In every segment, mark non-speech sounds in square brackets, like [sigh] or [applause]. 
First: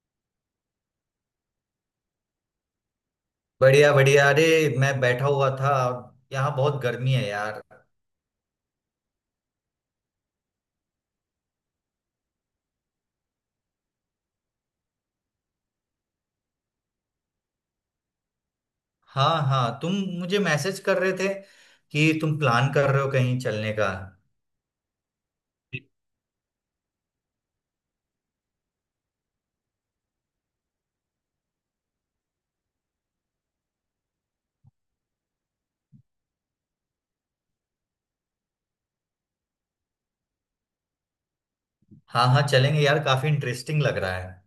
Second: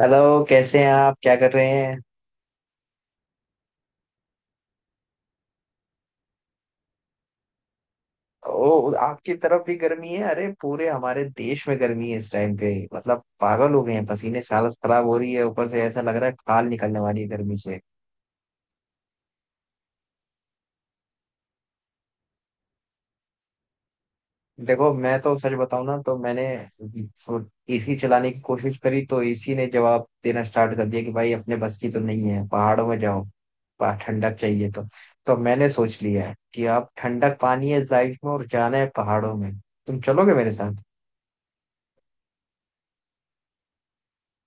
Hello. कैसे हैं आप? क्या कर रहे हैं? बढ़िया बढ़िया, अरे मैं बैठा हुआ था। यहाँ बहुत गर्मी है यार। ओ, आपकी तरफ भी गर्मी है? अरे पूरे हमारे देश में गर्मी है इस टाइम पे, मतलब पागल हो गए हैं। पसीने से हालत खराब हो रही है, ऊपर से ऐसा लग रहा है खाल निकलने वाली है गर्मी से। हाँ हाँ, तुम मुझे मैसेज कर रहे थे कि तुम प्लान कर रहे हो कहीं चलने का। देखो, मैं तो सच बताऊं ना, तो मैंने एसी चलाने की कोशिश करी तो एसी ने जवाब देना स्टार्ट कर दिया कि भाई अपने बस की तो नहीं है, पहाड़ों में जाओ। ठंडक चाहिए तो मैंने सोच लिया है कि अब ठंडक पानी है इस लाइफ में और जाना है पहाड़ों में। तुम चलोगे मेरे साथ? हाँ हाँ, चलेंगे यार, काफी इंटरेस्टिंग लग रहा है।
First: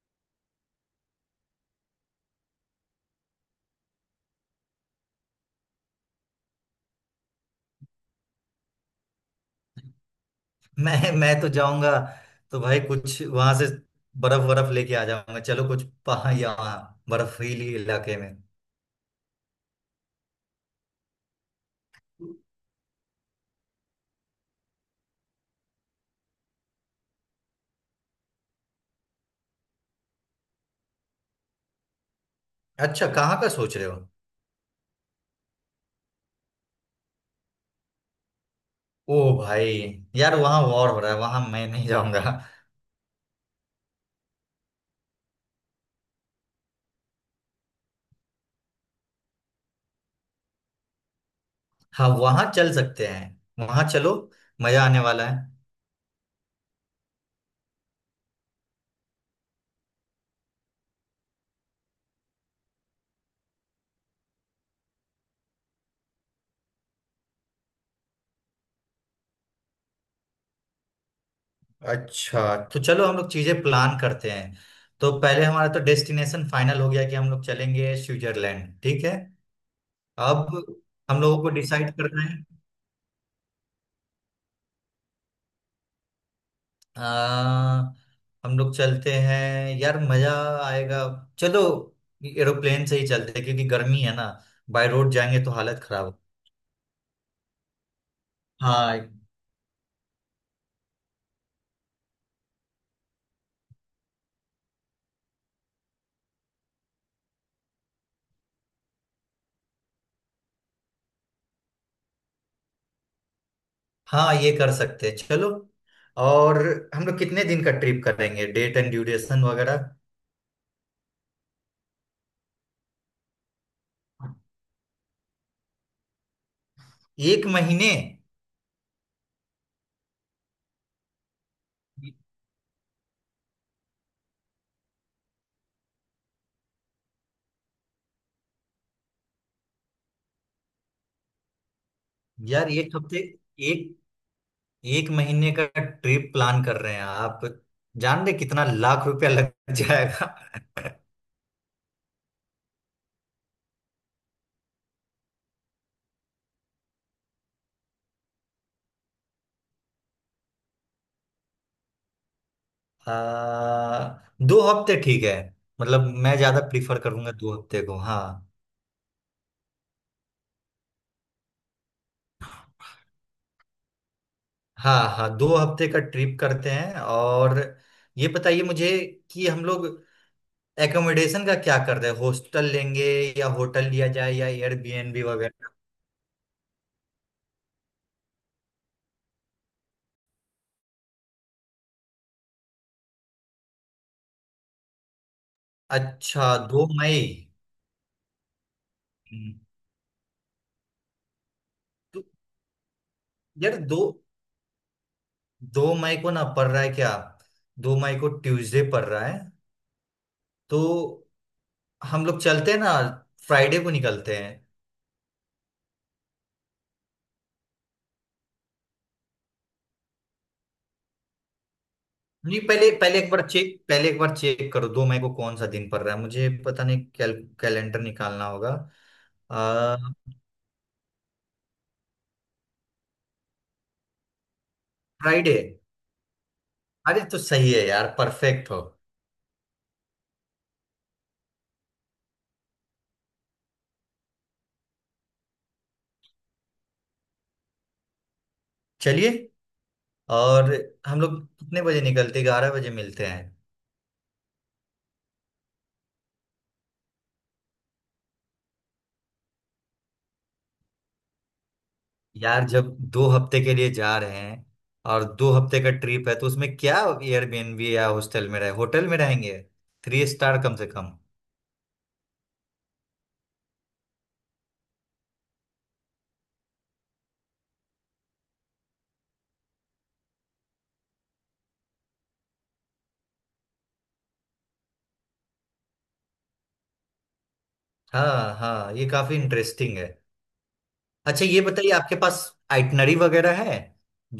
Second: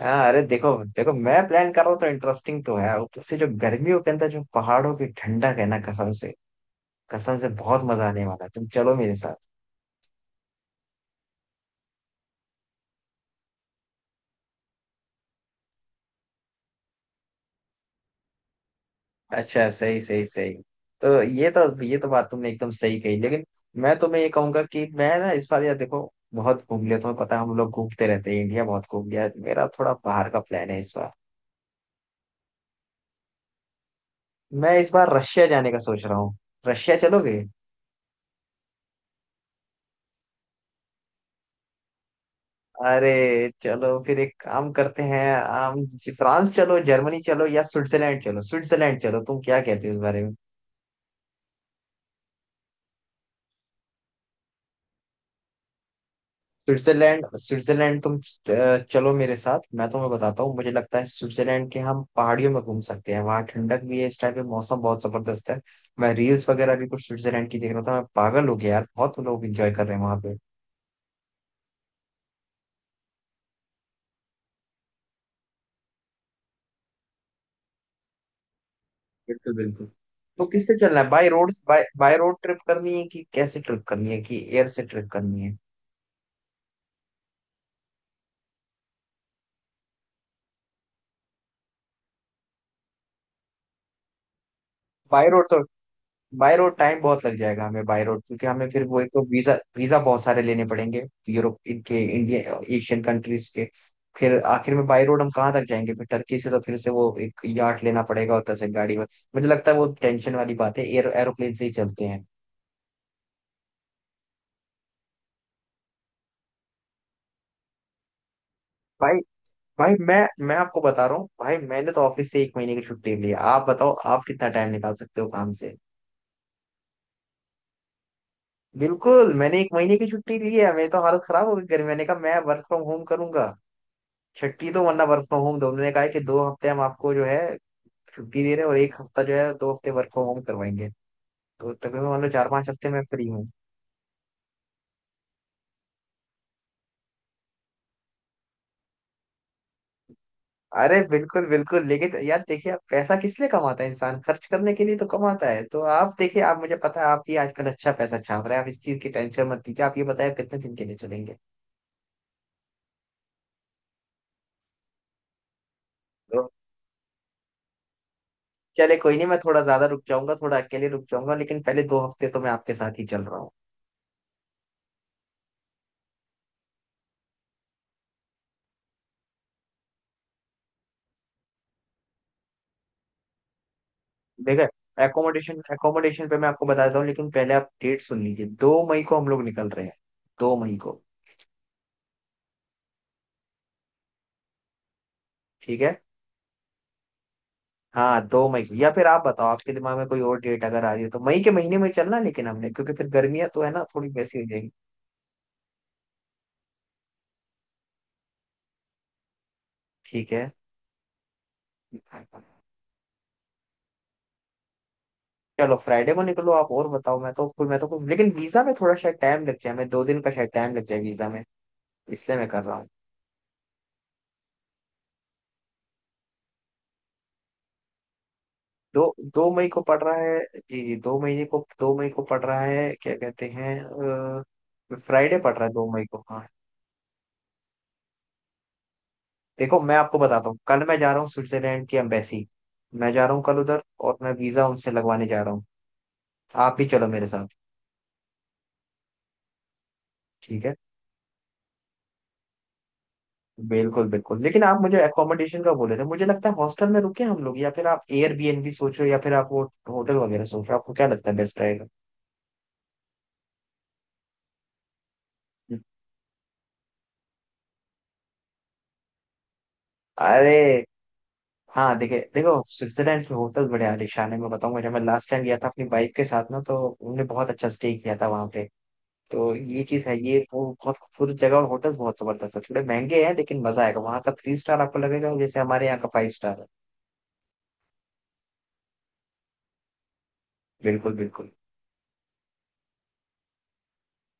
हाँ, अरे देखो देखो, मैं प्लान कर रहा हूँ तो इंटरेस्टिंग तो है। ऊपर से जो गर्मियों के अंदर जो पहाड़ों की ठंडक है ना, कसम से, कसम से बहुत मजा आने वाला है। तुम चलो मेरे साथ। [laughs] मैं तो जाऊंगा। तो भाई कुछ वहां से बर्फ बर्फ लेके आ जाऊंगा, चलो कुछ पहाड़ या वहाँ बर्फीली इलाके में। अच्छा, सही सही सही। तो ये तो बात तुमने एकदम सही कही, लेकिन मैं तुम्हें ये कहूंगा कि मैं ना इस बार, यार देखो, बहुत घूम लिया, तुम्हें पता है हम लोग घूमते रहते हैं, इंडिया बहुत घूम लिया। मेरा थोड़ा बाहर का प्लान है इस बार। अच्छा, कहाँ का सोच रहे हो? मैं इस बार रशिया जाने का सोच रहा हूँ। रशिया चलोगे? ओ भाई यार, वहाँ वॉर हो रहा है, वहां मैं नहीं जाऊंगा। अरे चलो फिर एक काम करते हैं। फ्रांस चलो, जर्मनी चलो या स्विट्जरलैंड चलो, स्विट्जरलैंड चलो, तुम क्या कहते हो इस बारे में? हाँ, वहां चल सकते हैं, वहां चलो, मजा आने वाला है। स्विट्जरलैंड, स्विट्जरलैंड, तुम चलो मेरे साथ, मैं तुम्हें बताता हूँ। मुझे लगता है स्विट्जरलैंड के हम पहाड़ियों में घूम सकते हैं। वहाँ ठंडक भी है इस टाइम पे, मौसम बहुत जबरदस्त है। मैं रील्स वगैरह भी कुछ स्विट्जरलैंड की देख रहा था, मैं पागल हो गया यार, बहुत लोग एंजॉय कर रहे हैं वहाँ पे। अच्छा तो चलो हम लोग चीजें प्लान करते हैं। तो पहले हमारा तो डेस्टिनेशन फाइनल हो गया कि हम लोग चलेंगे स्विट्जरलैंड, ठीक है। बिल्कुल बिल्कुल। तो अब किससे चलना है, हम बाय लोगों को रोड, बाय डिसाइड बाय करना रोड है। ट्रिप करनी है कि कैसे ट्रिप करनी है, कि एयर से ट्रिप करनी है? आ, हम लोग चलते हैं यार, मजा आएगा। चलो, एरोप्लेन से ही चलते हैं क्योंकि गर्मी है ना, बाय रोड बाय जाएंगे रोड तो तो, हालत खराब हो। बाय रोड टाइम बहुत लग जाएगा हमें, बाय रोड क्योंकि हमें फिर हाँ वो, एक तो वीजा वीजा बहुत सारे लेने पड़ेंगे, यूरोप इनके, इंडिया एशियन कंट्रीज के। फिर आखिर में बाय रोड हम कहाँ तक जाएंगे, फिर टर्की से तो फिर से वो एक यार्ड लेना पड़ेगा और से गाड़ी में। मुझे लगता है वो टेंशन वाली बात है, एयर, एरोप्लेन से ही चलते हैं। हाँ, ये कर सकते हैं, चलो। और हम लोग कितने दिन का ट्रिप करेंगे? डेट एंड भाई, ड्यूरेशन वगैरह। भाई मैं आपको बता रहा हूँ भाई, मैंने तो ऑफिस से एक महीने की छुट्टी ली है, आप बताओ आप कितना टाइम निकाल सकते हो काम से। एक महीने? बिल्कुल, मैंने एक महीने की छुट्टी ली है, मेरी तो हालत खराब हो गई गर्मी मैंने कहा मैं वर्क फ्रॉम होम करूंगा छठी तो, वरना वर्क फ्रॉम होम। उन्होंने कहा है कि 2 हफ्ते हम आपको जो है छुट्टी दे रहे हैं और एक हफ्ता जो है, 2 हफ्ते वर्क फ्रॉम होम करवाएंगे। तो तकरीबन मान लो चार पांच यार, हफ्ते एक मैं हफ्ते फ्री हूँ। एक एक महीने का ट्रिप प्लान कर रहे हैं आप? जान रहे कितना लाख रुपया लग जाएगा? अरे बिल्कुल बिल्कुल, लेकिन यार देखिए, आप पैसा किस लिए कमाता है इंसान, खर्च करने के लिए तो कमाता है। तो आप देखिए, आप, मुझे पता है आप भी आजकल अच्छा पैसा छाप रहे हैं, आप इस चीज की टेंशन मत लीजिए। आप ये बताए आप कितने दिन के लिए चलेंगे? [laughs] आ, 2 हफ्ते ठीक है। मतलब मैं तो ज्यादा प्रीफर करूंगा 2 हफ्ते को, हाँ। चले, कोई नहीं, मैं थोड़ा ज्यादा रुक जाऊंगा, थोड़ा अकेले रुक जाऊंगा, लेकिन पहले 2 हफ्ते तो मैं आपके साथ ही चल रहा हूँ। हाँ हाँ, 2 हफ्ते का ट्रिप करते हैं, और ये बताइए मुझे कि हम लोग एकोमोडेशन का क्या कर रहे हैं? हॉस्टल लेंगे या होटल लिया जाए या देखा है। एयरबीएनबी एकोमोडेशन वगैरह? एकोमोडेशन पे मैं आपको बताता हूँ, लेकिन पहले आप डेट सुन लीजिए। 2 मई को हम लोग निकल रहे हैं, 2 मई को, ठीक है? अच्छा, 2 मई। हाँ, 2 मई को, या फिर आप बताओ हम्म, आपके दिमाग में कोई और डेट अगर आ रही हो तो, मई के महीने में चलना तो लेकिन, हमने क्योंकि फिर गर्मियां तो है यार ना दो थोड़ी वैसी हो जाएगी। 2 मई को ना पड़ रहा है क्या? 2 मई को ट्यूसडे पड़ रहा है? ठीक है, तो हम लोग चलते हैं ना, फ्राइडे को निकलते हैं। चलो फ्राइडे को निकलो। आप और बताओ, मैं तो, मैं तो लेकिन वीजा में थोड़ा शायद टाइम लग जाए, मैं 2 दिन का शायद टाइम लग जाए वीजा में, इसलिए मैं नहीं, कर रहा हूँ। पहले पहले एक बार चेक पहले एक बार चेक करो 2 मई को कौन सा दिन पड़ रहा है, मुझे पता नहीं। कैलेंडर निकालना होगा। दो दो मई को आ, पड़ रहा है? जी जी, दो महीने को, दो मई को पड़ रहा है क्या कहते हैं? फ्राइडे फ्राइडे, पड़ रहा है 2 मई को, हाँ। अरे तो सही है यार, परफेक्ट हो। देखो मैं आपको बताता हूँ, कल मैं जा रहा हूँ स्विट्जरलैंड की एम्बेसी, मैं जा रहा हूँ कल उधर, और मैं वीजा उनसे लगवाने जा रहा हूँ। आप भी चलो मेरे साथ। चलिए, ठीक और है। हम लोग कितने बजे निकलते? 11 बजे मिलते हैं। बिल्कुल बिल्कुल, लेकिन आप मुझे अकोमोडेशन का बोले थे। मुझे लगता है हॉस्टल में रुके हम लोग, या फिर आप एयरबीएनबी सोच रहे हो, या फिर आप वो होटल वगैरह सोच रहे हो? आपको क्या लगता है बेस्ट रहेगा? यार जब दो हफ्ते के लिए जा रहे हैं और 2 हफ्ते का ट्रिप है तो उसमें क्या एयरबीएनबी या हॉस्टल में रहे? होटल में रहेंगे, थ्री अरे स्टार कम से कम। हाँ, देखिए, देखो स्विट्जरलैंड के होटल बड़े आलीशान है। मैं बताऊंगा, जब मैं लास्ट टाइम गया था अपनी बाइक के साथ ना, तो हमने बहुत अच्छा स्टे किया था वहां पे। तो ये चीज है, ये वो बहुत खूबसूरत जगह, और होटल्स बहुत जबरदस्त है, थोड़े महंगे हैं लेकिन मजा आएगा वहाँ का। थ्री स्टार आपको लगेगा जैसे हमारे यहाँ का फाइव स्टार है। हाँ हाँ, ये काफी इंटरेस्टिंग है। बिल्कुल अच्छा, बिल्कुल। ये बताइए आपके पास आइटनरी वगैरह है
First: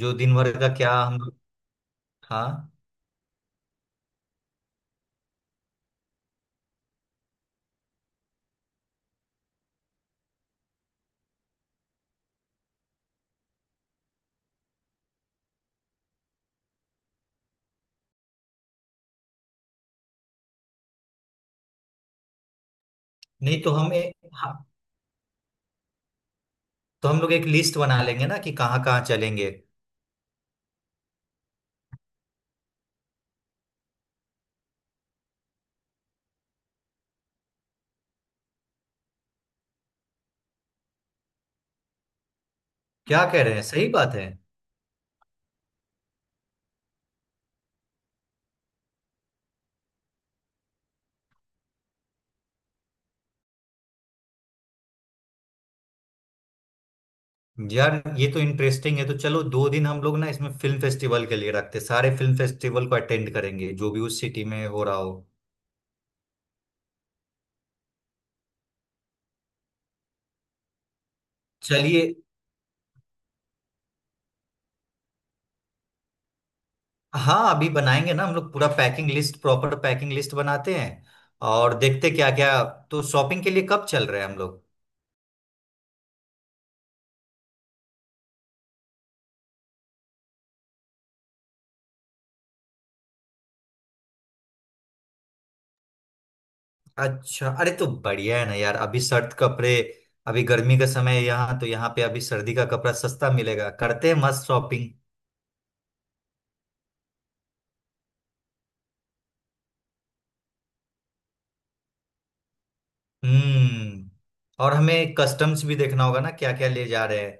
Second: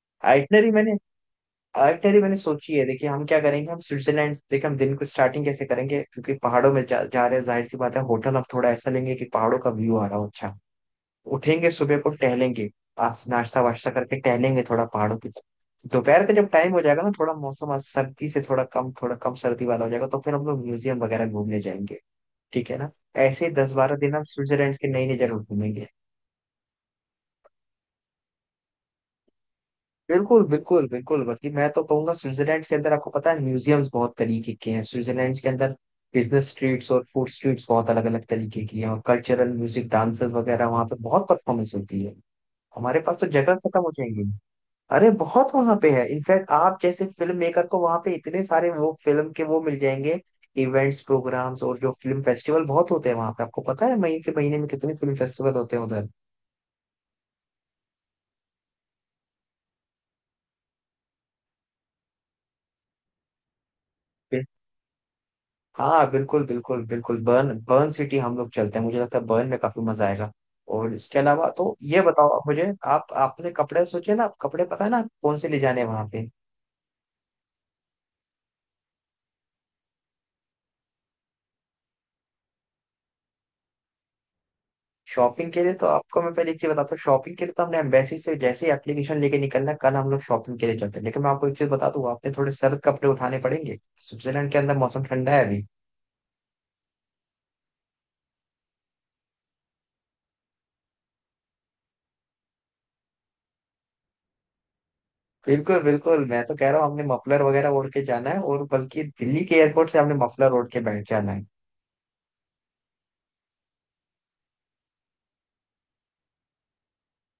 जो दिन भर का, आइटनरी मैंने क्या हम लोग? आइटनरी मैंने हाँ, सोची है, देखिए हम क्या करेंगे, हम स्विट्जरलैंड, देखिए हम दिन को स्टार्टिंग कैसे करेंगे, क्योंकि पहाड़ों में जा रहे हैं, जाहिर सी बात है होटल हम थोड़ा ऐसा लेंगे कि पहाड़ों का व्यू आ रहा हो, अच्छा। उठेंगे सुबह को, टहलेंगे, आज नाश्ता वाश्ता करके टहलेंगे थोड़ा पहाड़ों की तरफ। दोपहर का जब टाइम हो जाएगा ना, थोड़ा मौसम आज सर्दी से थोड़ा कम, थोड़ा कम सर्दी वाला हो जाएगा, तो फिर हम लोग म्यूजियम वगैरह घूमने जाएंगे। ठीक है ना? ऐसे ही नहीं दस तो बारह दिन हम हाँ, स्विट्जरलैंड के नई नई जगह घूमेंगे। तो हम लोग एक लिस्ट बना लेंगे ना कि कहाँ कहाँ चलेंगे। बिल्कुल बिल्कुल बिल्कुल, बल्कि मैं तो कहूंगा स्विट्जरलैंड के अंदर, आपको पता है म्यूजियम्स बहुत तरीके के हैं स्विट्जरलैंड के अंदर। बिजनेस स्ट्रीट्स और फूड स्ट्रीट्स बहुत अलग अलग तरीके की हैं, और कल्चरल म्यूजिक, डांसेस वगैरह वहाँ पे बहुत परफॉर्मेंस होती है, हमारे पास क्या तो कह रहे जगह हैं, खत्म सही हो बात है। जाएंगी। अरे बहुत वहां पे है, इनफैक्ट आप जैसे फिल्म मेकर को वहां पे इतने सारे वो फिल्म के वो मिल जाएंगे, इवेंट्स, प्रोग्राम्स, और जो फिल्म फेस्टिवल बहुत होते हैं वहां पे, आपको पता है मई के महीने में कितने फिल्म फेस्टिवल होते हैं उधर यार ये तो इंटरेस्टिंग है, तो चलो 2 दिन हम लोग ना इसमें फिल्म फेस्टिवल के लिए रखते हैं। सारे फिल्म फेस्टिवल को अटेंड करेंगे जो भी उस पे। सिटी में हो रहा हो। हाँ बिल्कुल बिल्कुल बिल्कुल। बर्न बर्न सिटी हम लोग चलते हैं, मुझे लगता है बर्न में काफी मजा आएगा। और इसके अलावा तो ये चलिए, बताओ आप मुझे, आप आपने कपड़े सोचे ना, आप कपड़े पता है ना, आप कौन से ले जाने हैं वहां पे? हाँ अभी बनाएंगे ना हम लोग पूरा packing list, proper packing list बनाते हैं और देखते क्या क्या। तो शॉपिंग के लिए कब चल रहे हैं हम लोग? शॉपिंग के लिए तो आपको मैं पहले एक चीज बताता हूँ, शॉपिंग के लिए तो हमने एम्बेसी से जैसे ही एप्लीकेशन लेके निकलना, कल हम लोग शॉपिंग के लिए चलते हैं, लेकिन मैं आपको एक चीज बता दूँ, आपने थोड़े सर्द कपड़े उठाने पड़ेंगे। स्विट्जरलैंड के अंदर मौसम ठंडा है अभी। अच्छा, अरे तो बढ़िया है ना यार, अभी सर्द कपड़े। अभी गर्मी का समय है यहाँ, तो यहाँ पे अभी सर्दी का कपड़ा सस्ता मिलेगा, करते हैं मस्त शॉपिंग। बिल्कुल बिल्कुल, मैं तो कह रहा हूँ हमने मफलर वगैरह ओढ़ के जाना है, और बल्कि दिल्ली के एयरपोर्ट से हमने मफलर ओढ़ के बैठ जाना है। हम्म। और हमें कस्टम्स भी देखना होगा ना, क्या क्या ले जा रहे हैं?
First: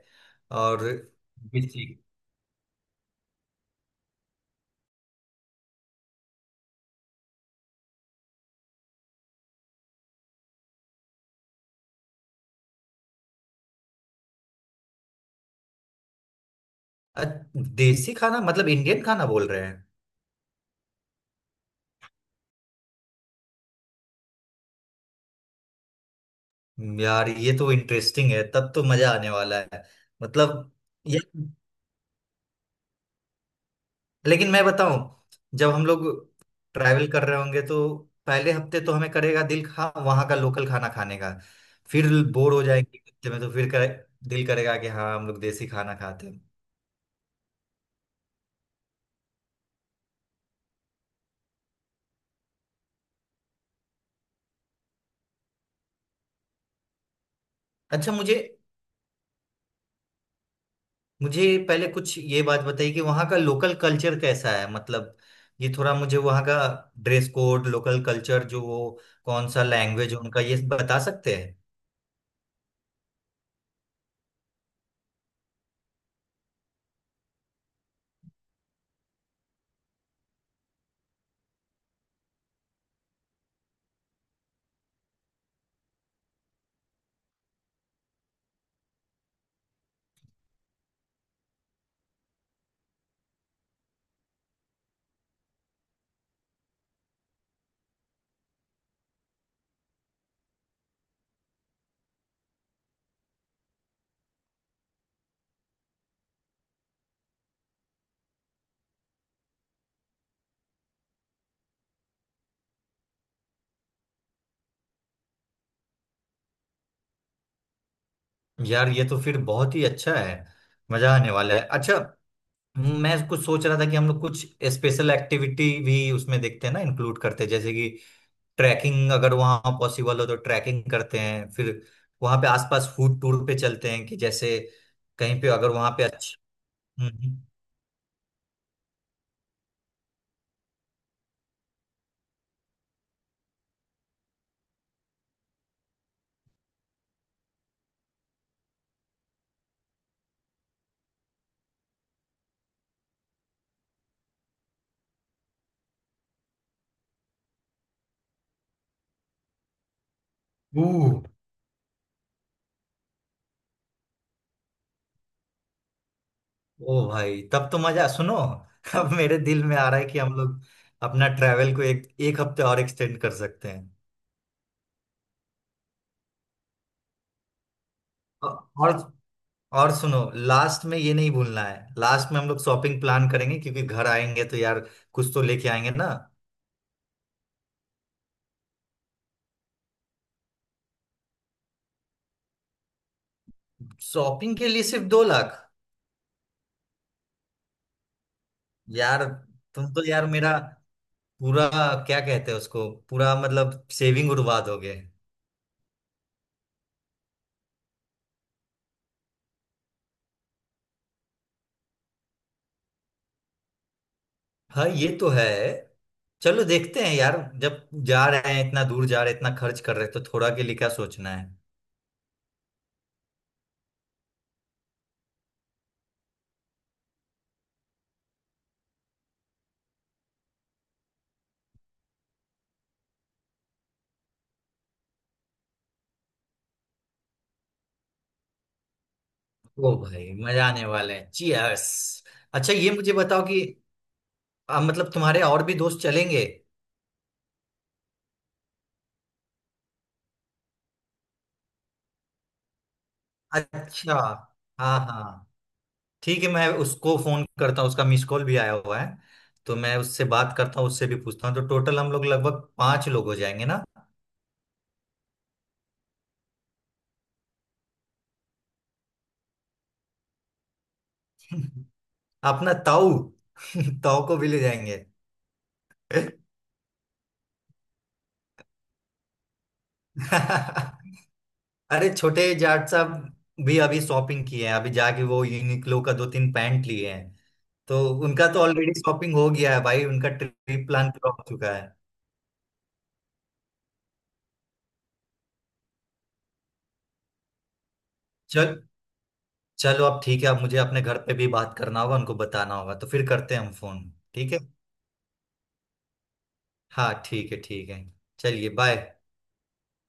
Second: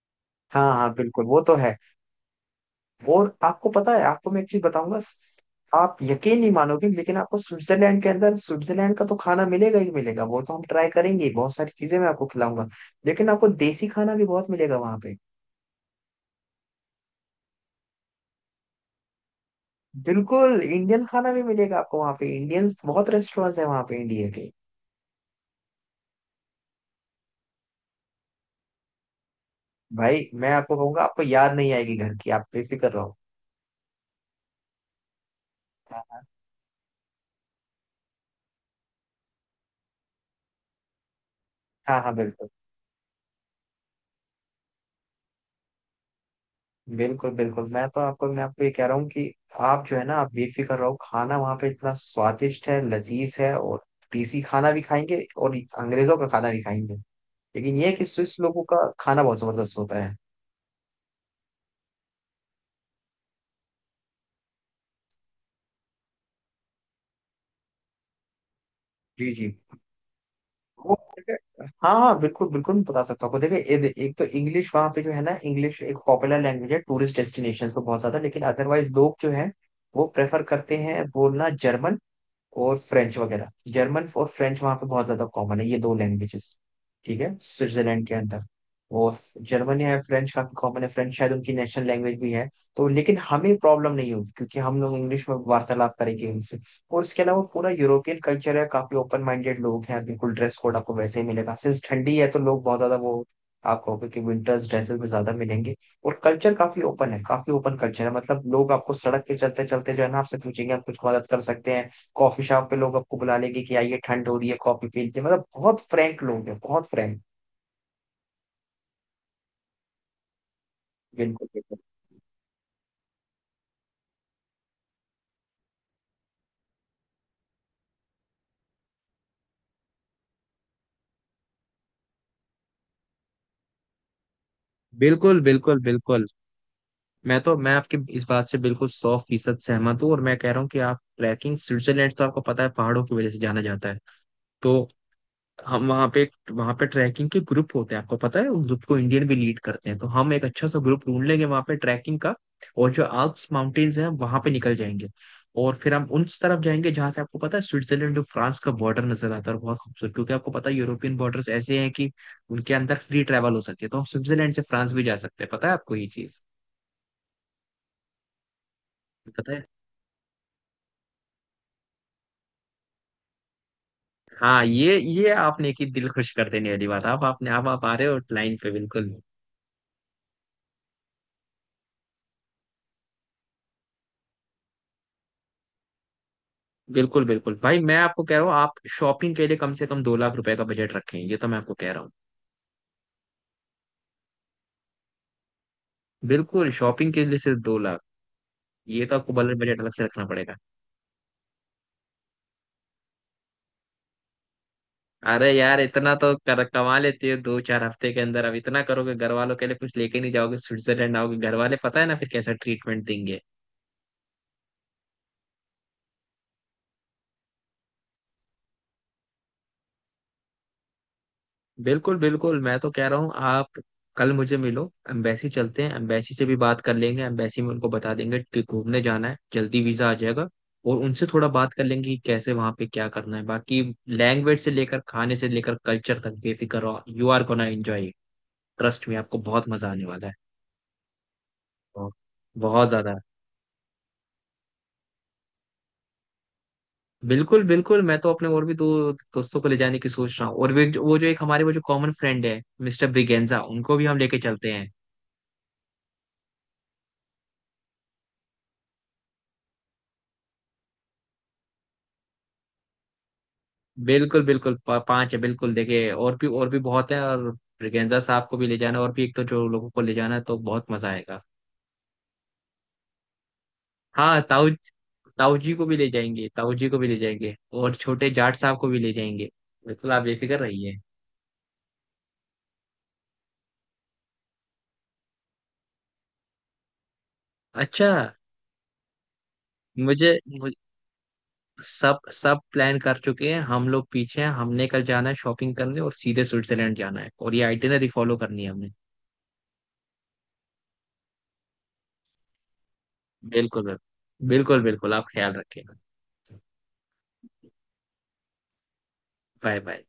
हाँ और हाँ बिल्कुल, वो तो है। देसी। और आपको पता है, आपको मैं एक चीज बताऊंगा। आप यकीन नहीं मानोगे, लेकिन आपको स्विट्जरलैंड के अंदर स्विट्जरलैंड का तो खाना मिलेगा ही मिलेगा, वो तो हम ट्राई करेंगे ही, बहुत सारी चीजें मैं आपको खिलाऊंगा, लेकिन आपको देसी खाना भी बहुत मिलेगा वहां पे। अ- देसी खाना मतलब इंडियन खाना बोल रहे हैं? बिल्कुल, इंडियन खाना भी मिलेगा आपको वहां पे, इंडियंस बहुत रेस्टोरेंट्स है वहां पे इंडिया के। यार ये तो इंटरेस्टिंग है, तब तो मजा आने वाला है। भाई मैं मतलब आपको कहूंगा, ये, आपको याद नहीं आएगी घर की, आप बेफिक्र रहो। लेकिन मैं बताऊं, जब हम लोग हाँ। ट्रैवल कर रहे होंगे तो पहले हफ्ते तो हमें करेगा दिल, खा वहां का लोकल खाना खाने का। हाँ फिर हाँ, बिल्कुल। बोर हो जाएंगे हफ्ते में, तो फिर दिल करेगा कि हाँ, हम लोग देसी खाना खाते हैं। बिल्कुल बिल्कुल, मैं तो आपको, मैं आपको ये कह रहा हूँ कि आप जो है ना, आप बेफिक्र रहो, खाना वहाँ पे इतना स्वादिष्ट है, लजीज है, और देसी खाना भी खाएंगे और अंग्रेजों का खाना भी खाएंगे, लेकिन ये है कि अच्छा, मुझे स्विस लोगों का खाना बहुत जबरदस्त होता है। मुझे पहले कुछ ये बात बताइए कि वहाँ का लोकल कल्चर कैसा है? मतलब, ये थोड़ा मुझे वहाँ का ड्रेस कोड, लोकल कल्चर, जो वो जी कौन जी। सा लैंग्वेज है उनका, ये वो बता सकते हैं? देखिए- हाँ हाँ बिल्कुल बिल्कुल, मैं बता सकता हूँ आपको, देखिए एक तो इंग्लिश वहाँ पे जो है ना, इंग्लिश एक पॉपुलर लैंग्वेज है टूरिस्ट डेस्टिनेशन पे बहुत ज्यादा, लेकिन अदरवाइज लोग जो है वो प्रेफर करते हैं बोलना जर्मन और फ्रेंच वगैरह। जर्मन और फ्रेंच वहाँ पे बहुत ज्यादा कॉमन है, ये दो लैंग्वेजेस, ठीक है, स्विट्जरलैंड के अंदर। और जर्मन है, फ्रेंच काफी कॉमन है, फ्रेंच शायद उनकी नेशनल लैंग्वेज भी है। तो लेकिन हमें प्रॉब्लम नहीं होगी, क्योंकि हम लोग इंग्लिश में वार्तालाप करेंगे उनसे। और इसके अलावा पूरा यूरोपियन कल्चर है, काफी ओपन माइंडेड लोग हैं, बिल्कुल। ड्रेस कोड आपको वैसे ही मिलेगा, सिंस ठंडी है तो लोग बहुत ज्यादा वो, आप कहोगे कि विंटर्स ड्रेसेस में ज्यादा मिलेंगे। और कल्चर काफी ओपन है, काफी ओपन कल्चर है, मतलब लोग आपको सड़क पे चलते चलते जो है ना, आपसे पूछेंगे हम कुछ मदद कर सकते हैं? कॉफी शॉप पे लोग आपको बुला लेंगे कि आइए, ठंड हो रही है, कॉफी पी लीजिए। मतलब बहुत फ्रैंक लोग हैं, बहुत फ्रैंक। यार ये तो फिर बहुत ही अच्छा है, मजा आने बिल्कुल वाला है। बिल्कुल अच्छा, मैं कुछ सोच रहा था कि हम लोग कुछ स्पेशल एक्टिविटी भी उसमें देखते हैं ना, इंक्लूड करते हैं, जैसे कि ट्रैकिंग, अगर वहाँ पॉसिबल हो तो ट्रैकिंग करते हैं। फिर वहाँ पे आसपास फूड टूर पे चलते हैं, कि जैसे कहीं बिल्कुल पे अगर बिल्कुल वहाँ पे बिल्कुल। अच्छा। हम्म, मैं हम्म। तो, मैं आपकी इस बात से बिल्कुल 100 फीसद सहमत हूँ, और मैं कह रहा हूँ कि आप ट्रैकिंग, स्विट्जरलैंड तो आपको पता है पहाड़ों की वजह से जाना जाता है। तो हम वहाँ पे, वहाँ पे ट्रैकिंग के ग्रुप होते हैं, आपको पता है उस ग्रुप को इंडियन भी लीड करते हैं, तो हम एक अच्छा सा ग्रुप ढूंढ लेंगे वहाँ पे ट्रैकिंग का, और जो आल्प्स माउंटेन्स हैं वहाँ पे निकल जाएंगे। और फिर हम उस तरफ जाएंगे जहाँ से आपको पता है स्विट्जरलैंड और फ्रांस का बॉर्डर नजर आता है, और बहुत खूबसूरत, क्योंकि आपको पता है ओह। यूरोपियन बॉर्डर्स ऐसे हैं कि उनके अंदर फ्री ट्रैवल हो सकती है। तो हम स्विट्जरलैंड से फ्रांस भी जा सकते हैं, पता है आपको ये चीज? ओ भाई, तब तो मजा, सुनो। [laughs] अब मेरे पता दिल है। में आ रहा है कि हम लोग अपना ट्रैवल को एक एक हफ्ते और एक्सटेंड कर सकते हैं। हाँ, ये आपने की दिल खुश कर देने वाली बात। आप आपने आप आ रहे हो औ- लाइन पे, और बिल्कुल। और सुनो, लास्ट में ये नहीं भूलना है, लास्ट में हम लोग शॉपिंग प्लान करेंगे क्योंकि घर आएंगे तो यार कुछ तो लेके आएंगे ना। बिल्कुल बिल्कुल, भाई मैं आपको कह रहा हूँ, आप शॉपिंग के लिए कम से कम 2 लाख रुपए का बजट रखें, ये तो मैं आपको कह रहा हूँ। शॉपिंग के लिए सिर्फ 2 लाख? बिल्कुल, शॉपिंग के लिए सिर्फ 2 लाख, ये तो यार, आपको बल्कि बजट तुम अलग तो से यार रखना मेरा पड़ेगा। पूरा, क्या कहते हैं उसको, पूरा मतलब सेविंग उड़वा दोगे। अरे यार, इतना तो कमा लेते हो 2-4 हफ्ते के अंदर, अब इतना करोगे, घर वालों के लिए कुछ लेके नहीं जाओगे, स्विट्जरलैंड आओगे, घर वाले पता है ना फिर कैसा ट्रीटमेंट देंगे। हाँ, ये तो है, चलो देखते हैं यार। जब जा रहे हैं, इतना दूर जा रहे हैं, इतना खर्च कर रहे हैं, तो थोड़ा के लिए क्या सोचना है। बिल्कुल बिल्कुल, मैं तो कह रहा हूँ, आप कल मुझे मिलो, एम्बेसी चलते हैं, एम्बेसी से भी बात कर लेंगे, एम्बेसी में उनको बता देंगे कि घूमने जाना है, जल्दी वीजा आ जाएगा। और उनसे थोड़ा बात कर लेंगे कि कैसे वहां पे क्या करना है बाकी, लैंग्वेज से लेकर खाने से लेकर कल्चर तक। बेफिक्र रहो, you are gonna enjoy, trust में आपको बहुत मजा ओ आने वाला भाई है, मजा आने वाला है, चीयर्स। और अच्छा, बहुत ये मुझे ज्यादा। बताओ कि मतलब तुम्हारे और भी दोस्त चलेंगे? बिल्कुल बिल्कुल, मैं तो अपने और भी दो दोस्तों को ले जाने की सोच रहा हूँ, और वो जो एक हमारे वो जो कॉमन फ्रेंड है, मिस्टर ब्रिगेंजा, उनको भी अच्छा, हम लेके चलते हैं। हाँ हाँ, ठीक है, मैं उसको फोन करता हूँ, उसका मिस कॉल भी आया हुआ है, तो मैं उससे बात करता हूँ, उससे भी पूछता हूँ, तो टोटल हम लोग लगभग पांच लोग हो जाएंगे ना। बिल्कुल बिल्कुल। 5 है बिल्कुल, देखिए और भी, और भी बहुत है। और ब्रिगेंजा साहब को भी ले जाना, और भी एक तो जो लोगों को ले जाना है, तो बहुत मजा आएगा। [laughs] अपना ताऊ। [laughs] ताऊ को हाँ भी ले ताऊ, जाएंगे। ताऊ जी को भी ले जाएंगे, ताऊ जी को भी ले जाएंगे, और छोटे जाट साहब को भी ले जाएंगे, बिल्कुल आप बेफिक्र रहिए। [laughs] अरे, छोटे जाट साहब भी अभी शॉपिंग किए हैं, अभी जाके वो यूनिक्लो का दो तीन पैंट लिए हैं, तो अच्छा उनका तो ऑलरेडी शॉपिंग हो गया है भाई, उनका मुझे, ट्रिप प्लान पूरा हो चुका है। सब सब प्लान कर चुके हैं, हम लोग पीछे हैं, हमने कल जाना है शॉपिंग करने और सीधे स्विट्जरलैंड जाना है, और ये आइटिनरी फॉलो करनी है चल हमने। चलो अब, ठीक है। अब मुझे अपने घर पे भी बात करना होगा, उनको बताना होगा, तो फिर करते हैं हम बिल्कुल बिल्कुल, फोन। ठीक है। बिल्कुल बिल्कुल, आप ख्याल रखिएगा। हाँ ठीक है, ठीक है, चलिए, बाय। Bye bye.